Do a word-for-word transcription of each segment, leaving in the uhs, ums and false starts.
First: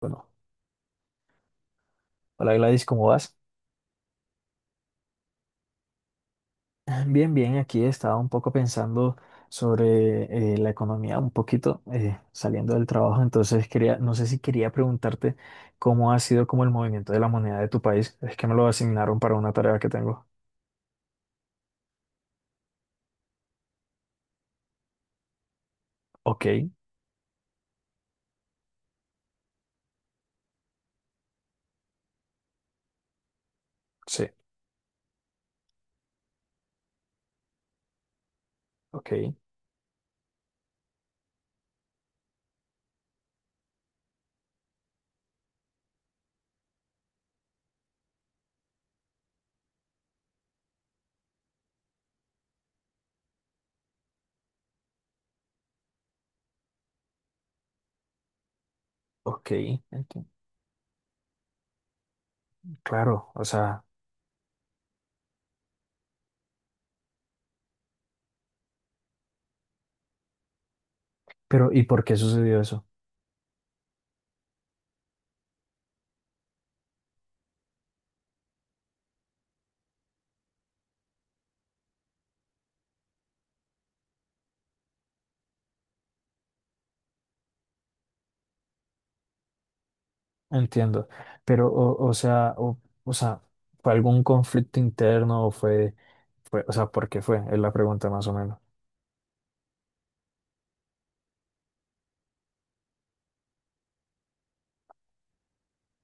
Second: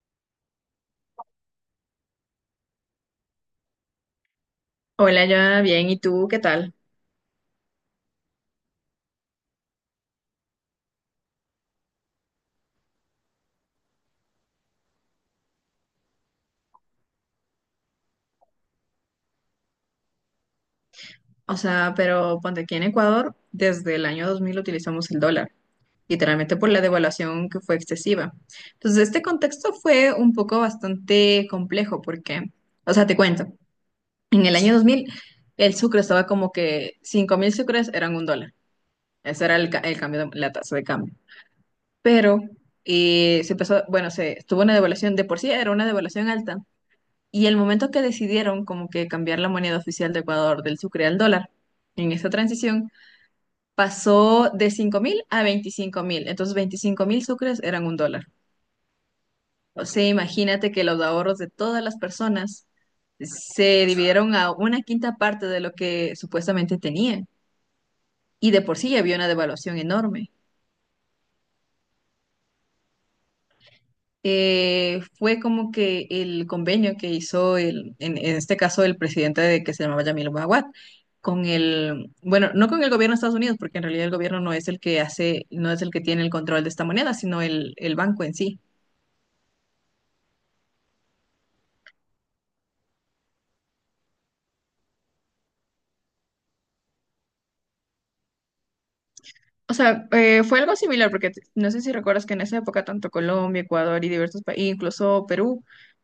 Bueno, hola Gladys, ¿cómo vas? Hola, ya bien, ¿y tú qué tal? Bien, bien, aquí estaba un poco pensando sobre eh, la economía, un poquito eh, saliendo del trabajo, entonces quería, no sé si quería preguntarte cómo ha sido como el movimiento de la moneda de tu país, es que me lo asignaron para una tarea que tengo. O sea, pero ponte aquí en Ecuador, desde el año dos mil utilizamos el dólar, Ok, literalmente por la devaluación que fue excesiva. Entonces, este contexto fue un poco bastante complejo porque, o sea, te cuento, sí, en el año dos mil el sucre estaba como que cinco mil sucres eran un dólar. ok, Ese era el, ca- el cambio de- la tasa de cambio. Pero eh, se empezó, bueno, se tuvo una devaluación, de por sí era una devaluación alta. Y el momento que decidieron como que cambiar la moneda oficial de Ecuador del sucre al dólar, en esta transición, pasó de cinco mil a veinticinco mil. Entonces, veinticinco mil sucres eran un dólar. ok, O sea, enti- imagínate que los ahorros de todas las personas claro, o sea, se dividieron a una quinta parte de lo que supuestamente tenían. Y de por sí ya había una devaluación enorme. pero ¿y por qué sucedió eso? Eh, fue como que el convenio que hizo el, en, en este caso el presidente de, que se llamaba Yamil Maguad, con el, bueno, no con el gobierno de Estados Unidos, porque en realidad el gobierno no es el que hace, no es el que tiene el control de esta moneda, sino el, el banco en sí. Entiendo, pero o, o sea, o, o sea, ¿fue algún conflicto interno o fue, fue, o sea, ¿por qué fue? Es la pregunta más o menos. O sea, eh, fue algo similar, porque t- no sé si recuerdas que en esa época tanto Colombia, Ecuador y diversos países, incluso Perú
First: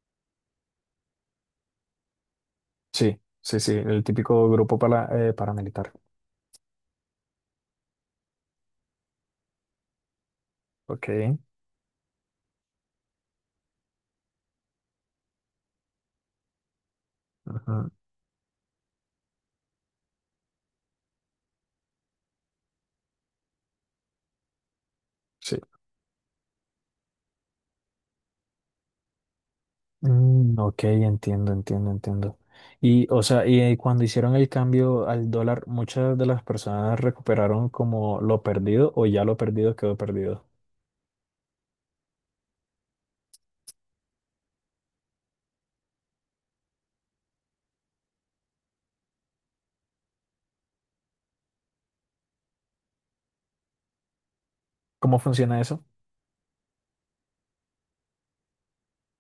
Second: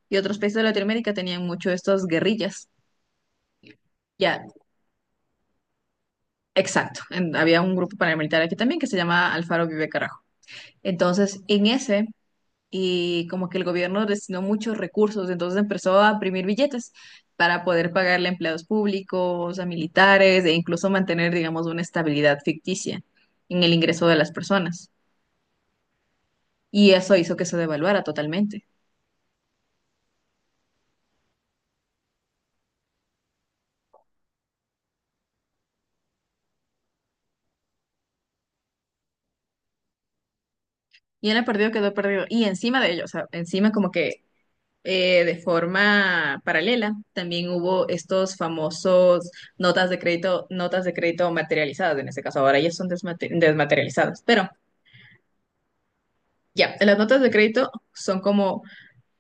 y otros países de Latinoamérica tenían mucho estas guerrillas. Sí, sí, sí, el Ya, típico grupo para, eh, paramilitar. exacto. En- había un grupo paramilitar aquí también que se llama Alfaro Vive Carajo. Ok. Entonces, en ese, y como que el gobierno destinó muchos recursos, entonces empezó a imprimir billetes para Ajá, poder pagarle a empleados públicos, a militares e incluso mantener, digamos, una estabilidad ficticia en el ingreso de las personas. sí. Y eso hizo que se devaluara totalmente. Mm, ok, entiendo, entiendo, entiendo. Y, o sea, y eh, cuando hicieron el cambio al dólar, ¿muchas de las personas recuperaron como lo perdido o ya lo perdido quedó perdido? Y él ha perdido, quedó perdido. Y encima de ello, o sea, encima como que eh, de forma paralela, también hubo estos famosos notas de crédito, notas de crédito materializadas, en este caso ahora ya son desmate- desmaterializadas, pero... ¿Cómo funciona eso? Ya, las notas de crédito son como,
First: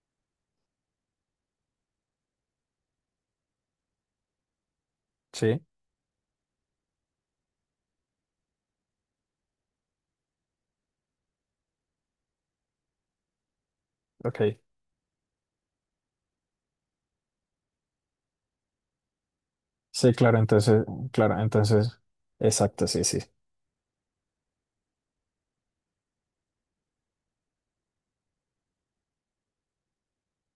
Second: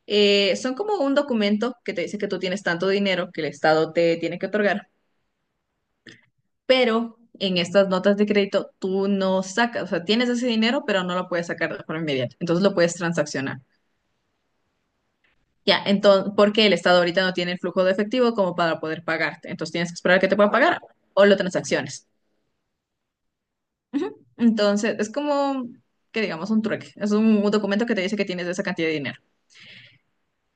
eh, son como un documento que te dice que tú tienes tanto dinero que el Estado te tiene que otorgar, Sí, pero en estas notas de crédito tú no sacas, o sea, tienes ese dinero, pero no lo puedes sacar de forma inmediata, entonces lo puedes transaccionar. ok. Ya, entonces, porque el Estado ahorita no tiene el flujo de efectivo como para poder pagarte, entonces tienes que Sí, esperar a que te claro, puedan pagar entonces, o lo claro, entonces, transacciones. exacto, sí, sí. Ujú. Entonces, es como que digamos un trueque, es un, un documento que te dice que tienes esa cantidad de dinero.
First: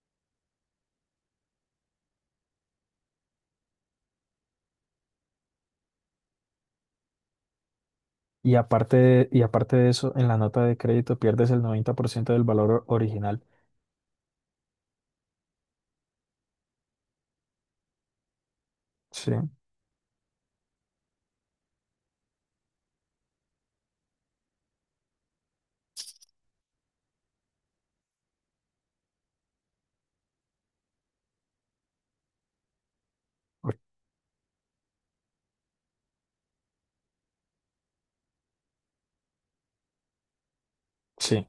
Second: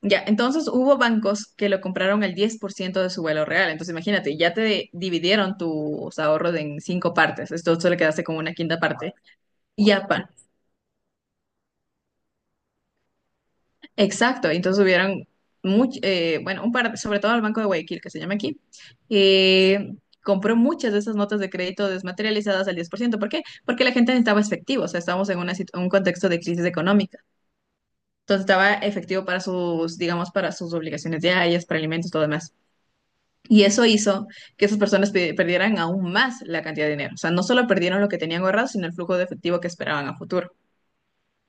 Ya, entonces hubo bancos que lo compraron al diez por ciento de su valor real. Entonces imagínate, ya te dividieron tus ahorros en cinco partes. Esto solo quedaste con una Y quinta aparte parte. de, y aparte Y de ya, eso, en pa. la nota de crédito pierdes el noventa por ciento del valor original. Exacto. Entonces hubieron, much- eh, bueno, un par, sobre todo el Banco de Guayaquil, que se llama aquí, Sí, eh, compró muchas de esas notas de crédito desmaterializadas al diez por ciento. ¿Por ciento? ¿Por qué? Porque la gente necesitaba efectivo. O sea, estábamos en una situ- un contexto de crisis económica. Entonces estaba efectivo para sus, digamos, para sus obligaciones diarias, para alimentos, todo demás. Y o- eso hizo que esas personas pe- perdieran aún más la cantidad de dinero. O sea, no solo perdieron lo que tenían ahorrado, sino el flujo de efectivo que esperaban a futuro. sí.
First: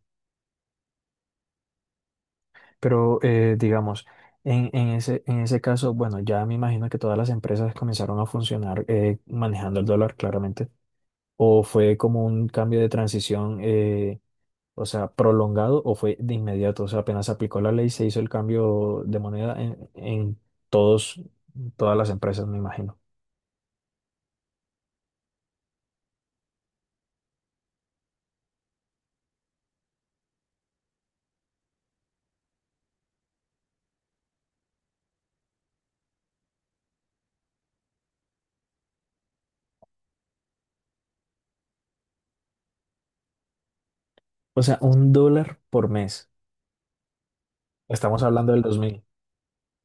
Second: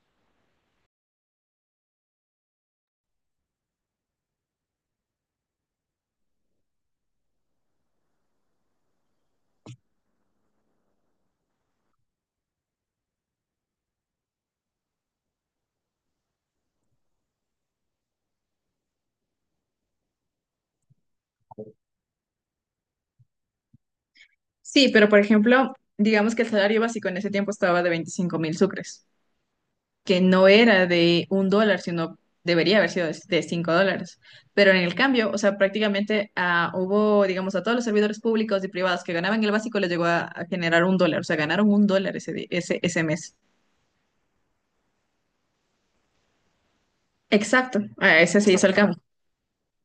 Pero eh, digamos, en, en ese, en ese caso, bueno, ya me imagino que todas las empresas comenzaron a funcionar eh, manejando el dólar, claramente. ¿O fue como un cambio de transición, eh, o sea, prolongado, o fue de inmediato? O sea, apenas aplicó la ley, se hizo el cambio de moneda en, en todos, todas las empresas, me imagino. Sí, pero por ejemplo, digamos que el salario básico en ese tiempo estaba de veinticinco mil sucres, que no era de un dólar, sino debería haber sido de de cinco dólares. Pero en el cambio, o sea, prácticamente ah, hubo, digamos, a todos los servidores públicos y privados que ganaban el básico les llegó a, a generar un dólar. O sea, ganaron un dólar ese, di- ese, ese mes. O sea, un dólar por mes. Exacto, a Estamos ese hablando se del hizo el cambio. dos mil.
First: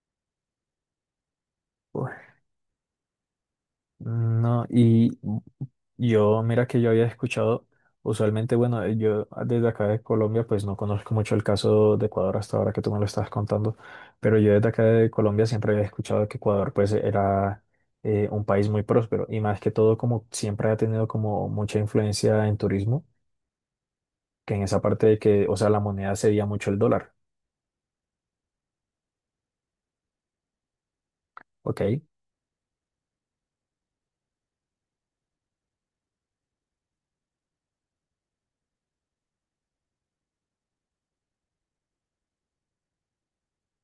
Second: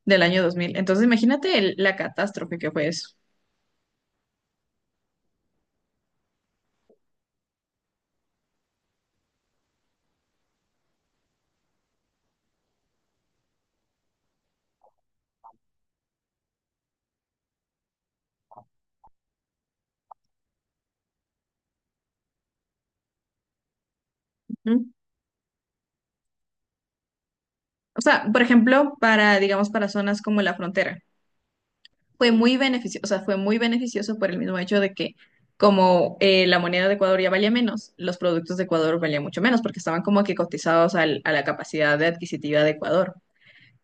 Del año dos mil. Entonces, imagínate el- la Uf, catástrofe que fue eso. no, y Yo, mira que yo había escuchado, usualmente, bueno, eh, yo desde acá de Colombia, pues no conozco mucho el caso de Ecuador hasta ahora que tú me lo estabas contando, pero yo desde acá de Colombia siempre había escuchado que Ecuador, pues, era eh, un país muy próspero y más que todo, como siempre ha tenido como mucha influencia en turismo, que en esa Ujú. parte de que, o sea, la moneda sería mucho el dólar, O sea, por ejemplo, para, digamos, para zonas como la frontera, ¿ok? fue muy beneficioso, o sea, fue muy beneficioso por el mismo hecho de que como eh, la moneda de Ecuador ya valía menos, los productos de Ecuador valían mucho menos porque estaban como que cotizados al- a la capacidad de adquisitiva de Ecuador.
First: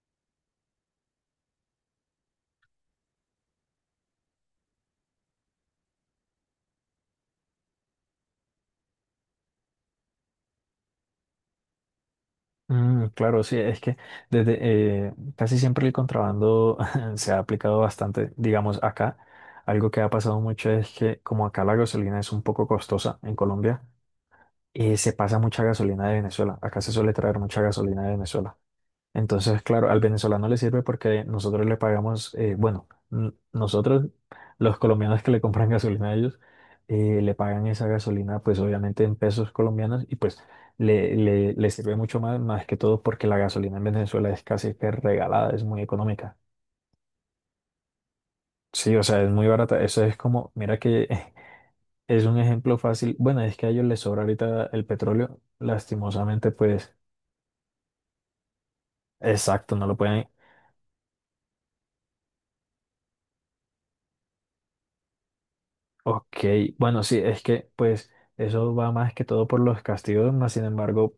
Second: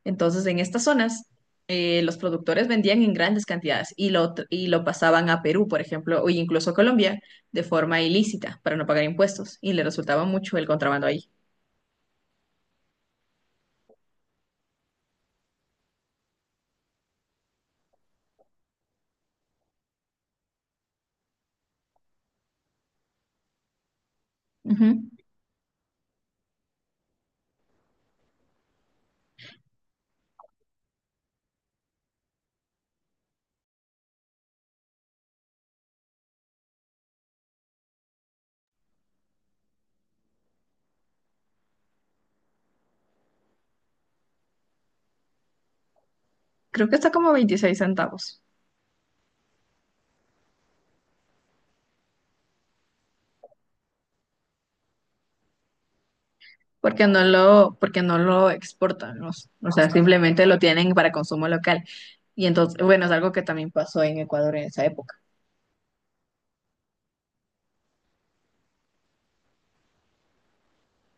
Entonces, en estas zonas, eh, los productores vendían en grandes cantidades y lo, tr- y lo pasaban a Perú, por ejemplo, o incluso a Colombia, de forma ilícita para no pagar impuestos y le resultaba mucho el contrabando ahí. Mm, claro, sí, es que desde eh, casi siempre el contrabando se ha aplicado bastante, digamos, acá. Algo que ha pasado mucho es que como acá la gasolina es un poco costosa en Colombia, eh, Ujú. se pasa mucha gasolina de Venezuela. Acá se suele traer mucha gasolina de Venezuela. Entonces, claro, al venezolano le sirve porque nosotros le pagamos, eh, bueno, n- nosotros, los colombianos que le compran gasolina a ellos, eh, le pagan esa gasolina, pues obviamente en pesos colombianos y pues le, le, le sirve mucho más, más que todo porque la gasolina en Venezuela es casi que regalada, es muy económica. Creo que está como veintiséis centavos, Sí, o sea, es muy barata. Eso es como, mira que es un ejemplo fácil. Bueno, es que a ellos les sobra ahorita el petróleo, lastimosamente, pues, porque no lo, porque no lo exportan, ¿no? O exacto, no sea, lo pueden. simplemente lo tienen para consumo local. Y entonces, bueno, es algo que también pasó en Ecuador en esa época. Ok, bueno, sí, es que pues eso va más que todo por los castigos, más sin embargo,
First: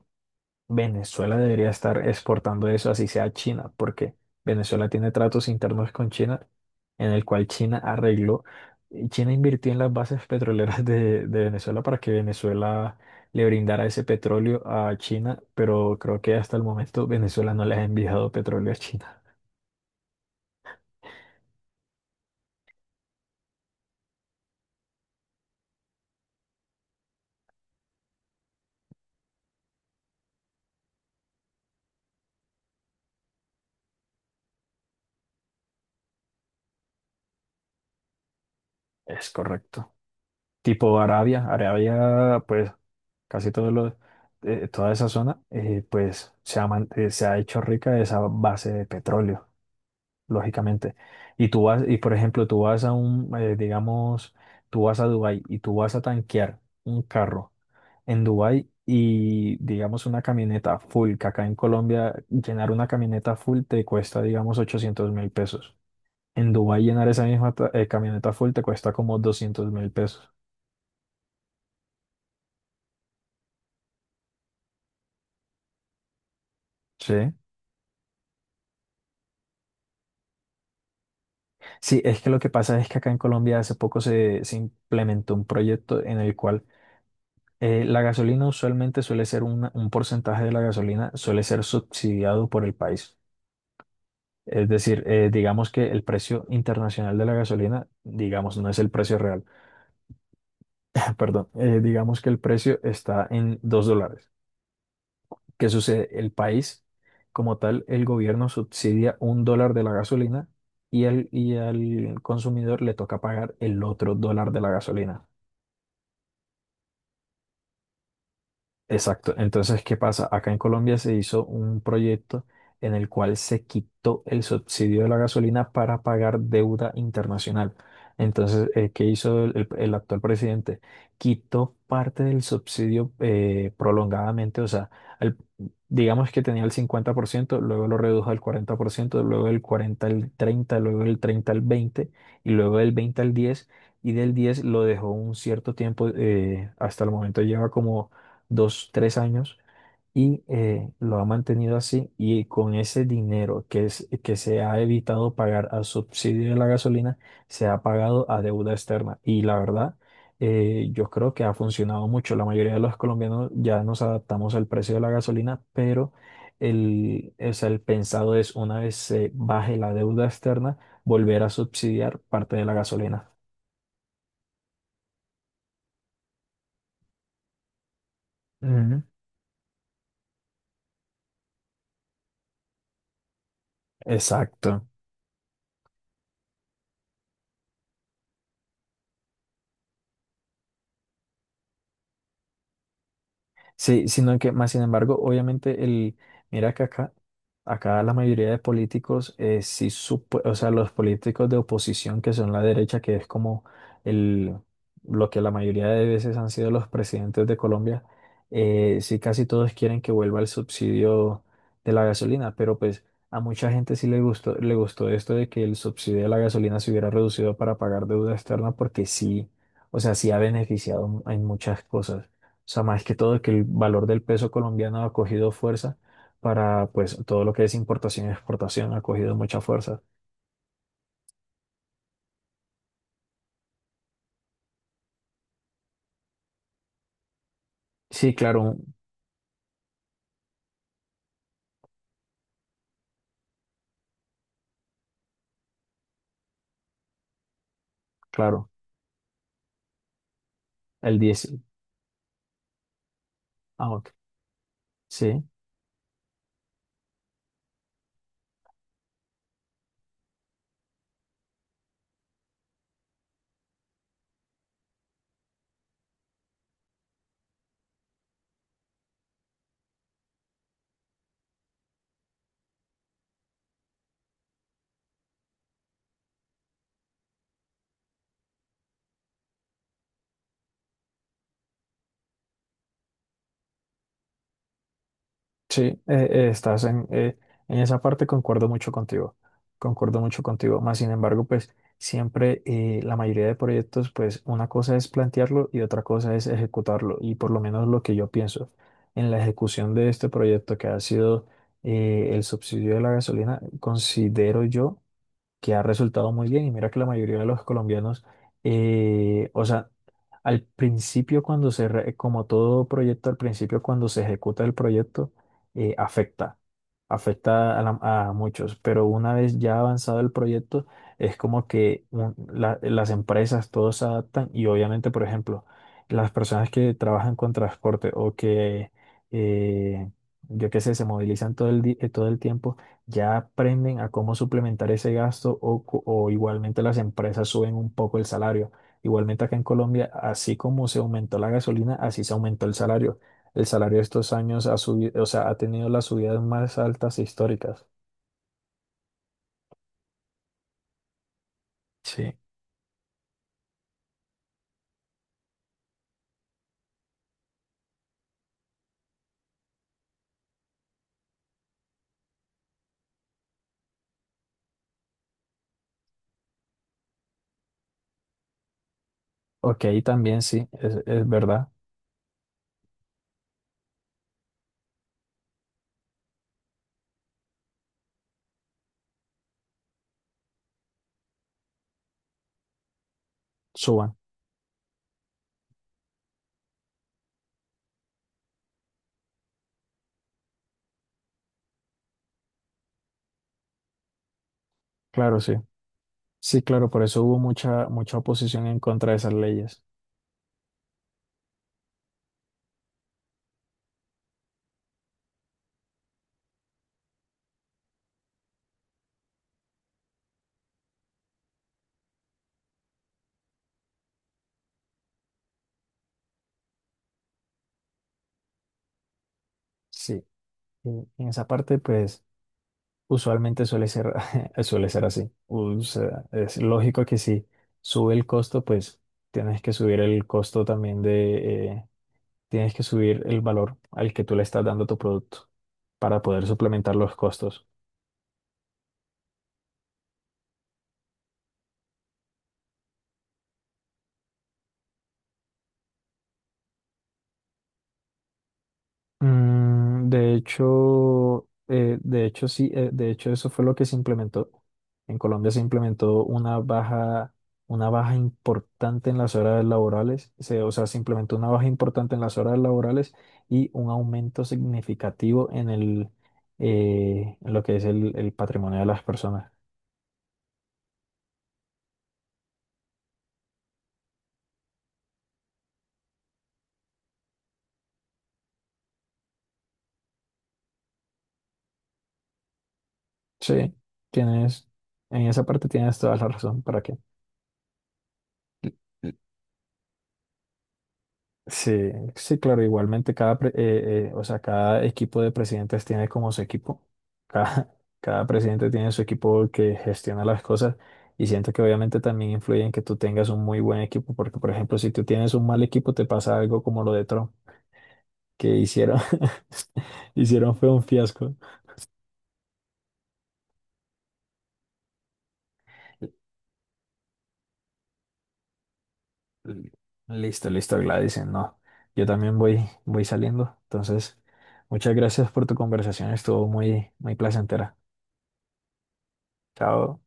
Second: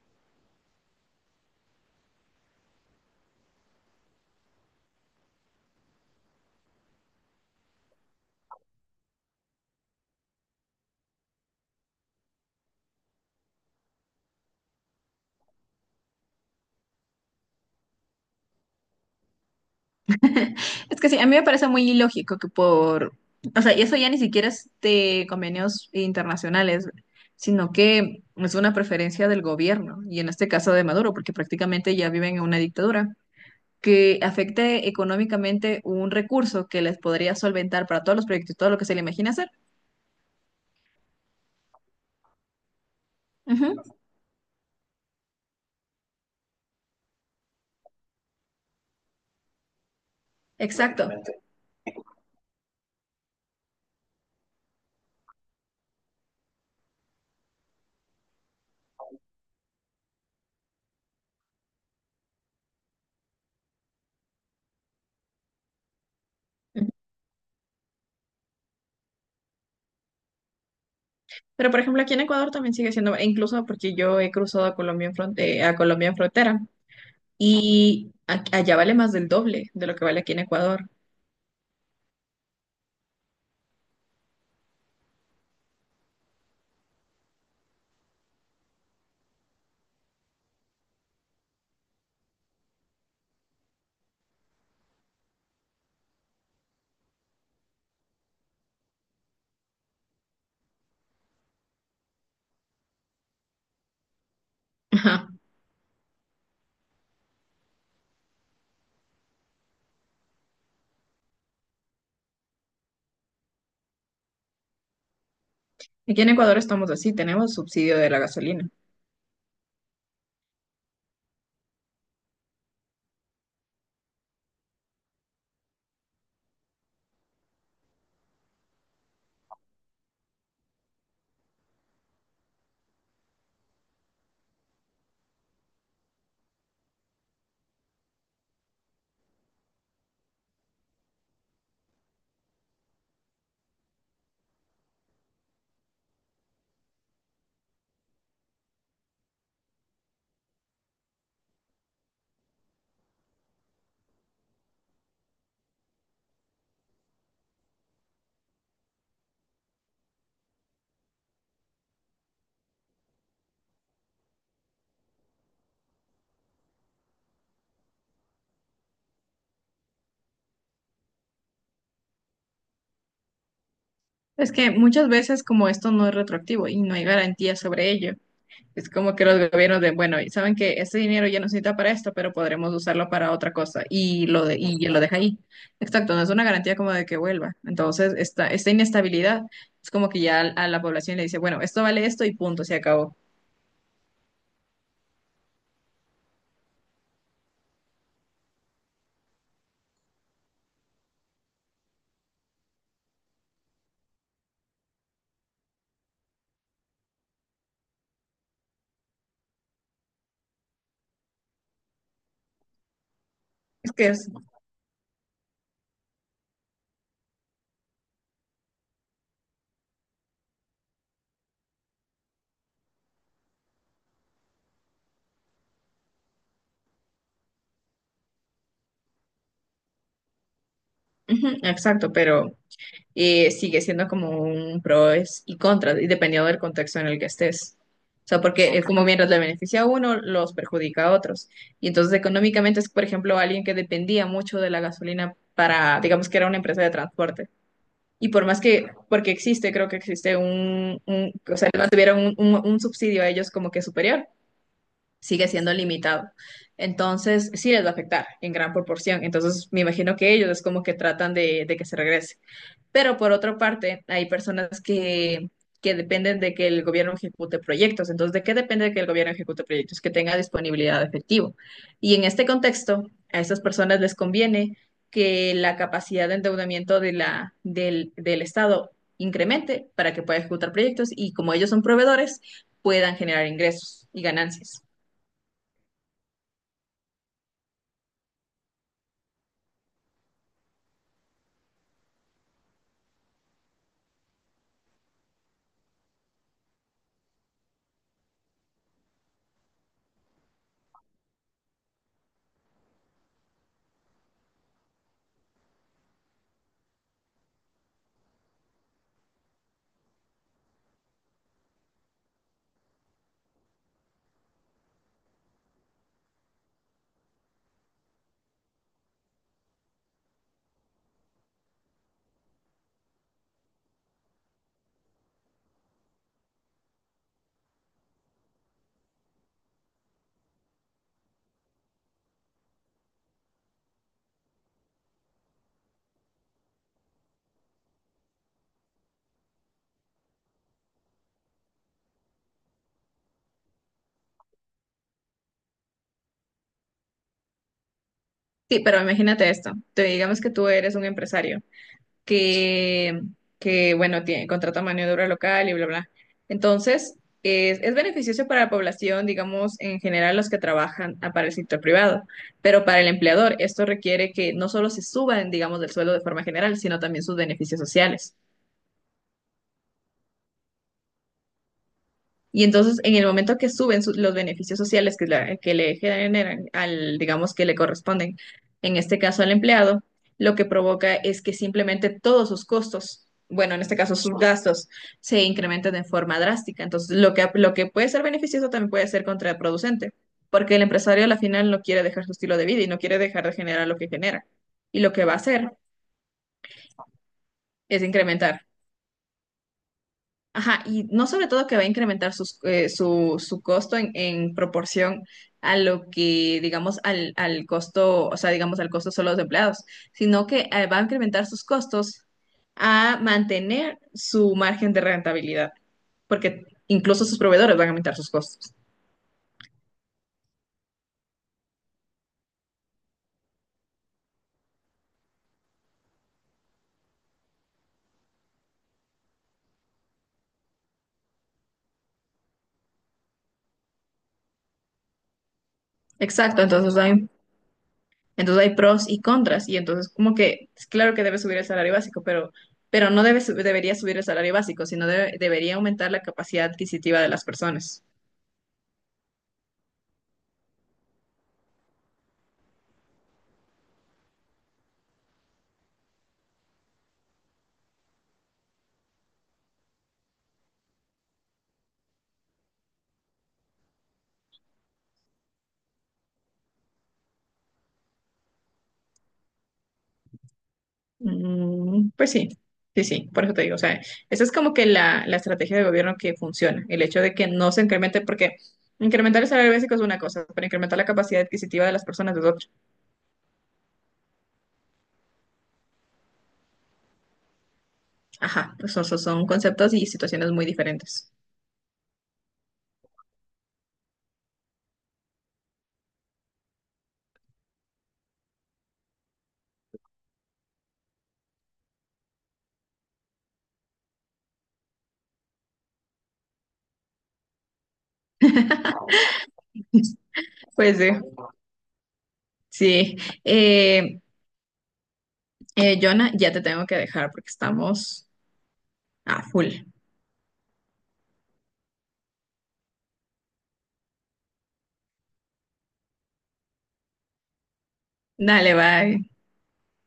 Venezuela debería estar exportando eso así sea a China, porque Venezuela tiene tratos internos con China, en el cual China arregló, y China invirtió en las bases petroleras de, de Venezuela para que Venezuela le brindara ese petróleo a China, pero creo que hasta el momento Venezuela no le ha enviado petróleo a China. Es que sí, a mí me parece muy ilógico que por, o sea, y eso ya ni siquiera es de convenios internacionales, sino que es una preferencia del gobierno, y en este caso de Maduro, porque prácticamente ya viven en una dictadura, que afecte económicamente un recurso que les podría solventar para todos los proyectos y todo lo que se le Es imagina hacer. correcto. Tipo Arabia, Arabia pues casi todo Ujú, lo- eh, toda esa zona, eh, pues se ha, man- eh, se ha hecho rica de esa base de petróleo, lógicamente. exacto. Y tú vas, y por ejemplo, tú vas a un, eh, digamos, tú vas a Dubái y tú vas a tanquear un carro en Dubái y, digamos, una camioneta full, que acá en Colombia llenar una camioneta full te cuesta, digamos, ochocientos mil pesos. En Dubái Ujú. llenar esa misma ta- eh, camioneta full te cuesta como doscientos mil pesos. Pero por ejemplo, aquí en Ecuador también sigue siendo, e incluso porque yo he cruzado a Colombia en fronte- a Colombia en frontera Sí. y a- allá vale más del doble de lo que vale aquí en Ecuador. Sí, es que lo que pasa es que acá en Colombia hace poco se, se implementó un proyecto en el cual eh, la gasolina usualmente suele ser una- un porcentaje de la gasolina, suele ser subsidiado por el país. Es decir, eh, digamos que el precio internacional de la gasolina, digamos, no es el precio real, perdón, eh, digamos que el precio está en dos dólares. Ajá. ¿Qué sucede? El país, como tal, el gobierno subsidia un dólar de la gasolina y, el, y al consumidor le toca pagar el otro dólar de la gasolina. Aquí en Ecuador estamos así, tenemos subsidio de la gasolina. Exacto. Entonces, ¿qué pasa? Acá en Colombia se hizo un proyecto en el cual se quitó el subsidio de la gasolina para pagar deuda internacional. Entonces, eh, ¿qué hizo el, el- el actual presidente? Quitó parte del subsidio eh, prolongadamente, o sea, al- digamos que tenía el cincuenta por ciento, luego lo redujo al cuarenta por ciento, luego del cuarenta al treinta, luego del treinta al veinte y luego del veinte al diez y del diez lo dejó un cierto tiempo, eh, hasta el momento lleva como dos, tres años y eh, lo ha mantenido así y con ese dinero que, es, que se ha evitado pagar al subsidio de la gasolina, se ha pagado a deuda externa. Y la verdad, eh, yo creo que ha funcionado mucho. La mayoría de los colombianos ya nos adaptamos al precio de la gasolina, pero el, o sea, el pensado es una vez se baje la deuda externa, volver a subsidiar parte de la gasolina. Es que muchas veces como esto no es retroactivo y no hay garantía sobre ello. Es Ujú. como que los gobiernos de, bueno, saben que este dinero ya no se necesita para esto, pero podremos usarlo para otra cosa y lo, de, y Exacto. lo deja ahí. Exacto, no es una garantía como de que vuelva. Entonces, esta, esta inestabilidad es como que ya a la población le dice, bueno, esto vale esto y punto, se acabó. Sí, sino que más sin embargo, obviamente el, mira que acá, acá la mayoría de políticos, eh, sí supo- o sea, los políticos de oposición que son la derecha, que es como el, lo que la mayoría de veces han sido los presidentes de Colombia, eh, sí casi todos quieren que vuelva el subsidio de la gasolina, pero pues a mucha Es gente que sí le es, gustó, le gustó esto de que el subsidio de la gasolina se hubiera reducido para pagar deuda externa, porque sí, o sea, sí ha beneficiado en muchas cosas. O sea, más que todo que el valor del peso colombiano ha cogido fuerza para, pues, todo lo que es importación y exportación ha cogido mucha fuerza. ujú, exacto, pero eh, sigue siendo como un pros y contras, y dependiendo del contexto en el que estés. O Sí, sea, claro, porque eh, ok, un- como mientras le beneficia a uno, los perjudica a otros. Y entonces económicamente es, por ejemplo, alguien que dependía mucho de la gasolina para, digamos que era una empresa de transporte. Y por más claro, que, porque existe, creo que existe un, el un- diez o sea, no tuvieron un, un- un subsidio a ellos como que ah, ok, superior, sí. sigue siendo limitado. Entonces, sí les va a afectar en gran proporción. Entonces, me imagino que ellos es como que tratan de de que se regrese. Pero por otra parte, hay personas que, que dependen de que el gobierno ejecute proyectos. Entonces, ¿de qué depende de que el gobierno ejecute proyectos? Que tenga disponibilidad de efectivo. Y en este contexto, a estas personas les conviene que la capacidad de endeudamiento de la, del, del Estado incremente para que pueda ejecutar proyectos y, como ellos son proveedores, puedan generar ingresos y ganancias. Sí, eh, eh, estás en, eh, en esa parte, concuerdo mucho contigo, concuerdo mucho contigo, más sin embargo, pues siempre eh, la mayoría de proyectos, pues una cosa es plantearlo y otra cosa es ejecutarlo, y por lo menos lo que yo pienso en la ejecución de este proyecto que ha sido eh, el subsidio de la gasolina, considero yo que ha resultado muy bien. Y mira que la mayoría de los colombianos, eh, o sea, al principio cuando se, re- como todo proyecto, al principio cuando se ejecuta el proyecto, eh, afecta, afecta a, la- a muchos, pero una vez ya avanzado el proyecto, es como que un- la- las empresas, todos se adaptan y obviamente, por ejemplo, las personas que trabajan con transporte o que, eh, yo qué sé, se movilizan todo el, di- eh, todo el tiempo ya aprenden a cómo suplementar ese gasto o, co- o igualmente las empresas suben un poco el salario. Igualmente acá en Colombia, así como se aumentó la gasolina, así se aumentó el salario. El salario estos años ha subido, o sea, ha tenido las subidas más altas históricas. Sí, pero imagínate esto. Te digamos que tú eres un empresario Sí. que, que bueno, tiene, contrata mano de obra local y bla, bla. Entonces, es, es beneficioso para la población, digamos, en general los que trabajan ah, para el sector privado, pero para el empleador esto requiere que no solo se suban, digamos, del sueldo de forma general, sino también sus beneficios sociales. Ok, también sí, es, es verdad, Y entonces, en el momento que suben su- los beneficios sociales que, la- que le generan al, digamos, que le corresponden, en este caso al empleado, lo que provoca es que simplemente todos sus costos, bueno, en este suban, caso sus gastos, se incrementan de forma drástica. Entonces, lo que, lo que puede ser beneficioso también puede ser contraproducente, porque el empresario al final no quiere dejar su estilo de vida y no quiere dejar de generar lo que genera. Y lo que va a claro, sí. hacer Sí, claro, por eso hubo mucha, es mucha incrementar. oposición en contra de esas leyes. Ajá, y no sobre todo que va a incrementar sus, eh, su, su costo en, en proporción a lo que, digamos, al, al costo, o sea, digamos, al costo solo de los empleados, sino que eh, va a incrementar sus costos a mantener su margen de rentabilidad, porque incluso sus proveedores van a aumentar sus costos. Sí, y en esa parte, pues... Usualmente suele ser, suele ser así. O sea, es lógico que si sube el costo, pues tienes que subir el costo también de, eh, tienes que subir el valor al que tú le estás dando a tu producto para poder Exacto, suplementar entonces los hay, costos. entonces hay pros y contras, y entonces como que, es claro que debe subir el salario básico, pero, pero no debe, su- debería subir el salario básico, sino debe- debería aumentar la capacidad adquisitiva de las personas. Mm, de hecho, eh, de hecho sí, eh, de hecho eso fue lo que se implementó. En Colombia se implementó una baja, una baja importante en las horas laborales, se- o sea, se implementó una baja importante en las horas laborales y un aumento significativo en el, eh, en lo que es el, el patrimonio de las personas. Mm, pues sí, sí, sí, por eso te digo, o sea, esa es como que la, la estrategia de gobierno que funciona, el hecho de que no se incremente, porque incrementar el salario básico es una cosa, pero incrementar la capacidad adquisitiva de las personas es otra. Sí, tienes, en esa parte tienes toda la razón, ¿para qué? Ajá, pues son, son son conceptos y situaciones muy diferentes. Sí, sí, claro, igualmente cada, pre- eh, eh, o sea, cada equipo de presidentes tiene como su equipo, cada, cada presidente tiene su equipo que gestiona las cosas y siento que obviamente también influye en que tú tengas un muy buen equipo, porque por ejemplo, si tú tienes un mal equipo te pasa algo como lo de Trump, que hicieron, hicieron fue un Pues eh, fiasco. sí, eh, eh, Jonah, ya te tengo que dejar porque estamos a full. L- Listo, listo, Gladys, no, yo también voy, voy saliendo, entonces muchas gracias por tu conversación, estuvo muy, muy placentera. Dale, bye. Chao.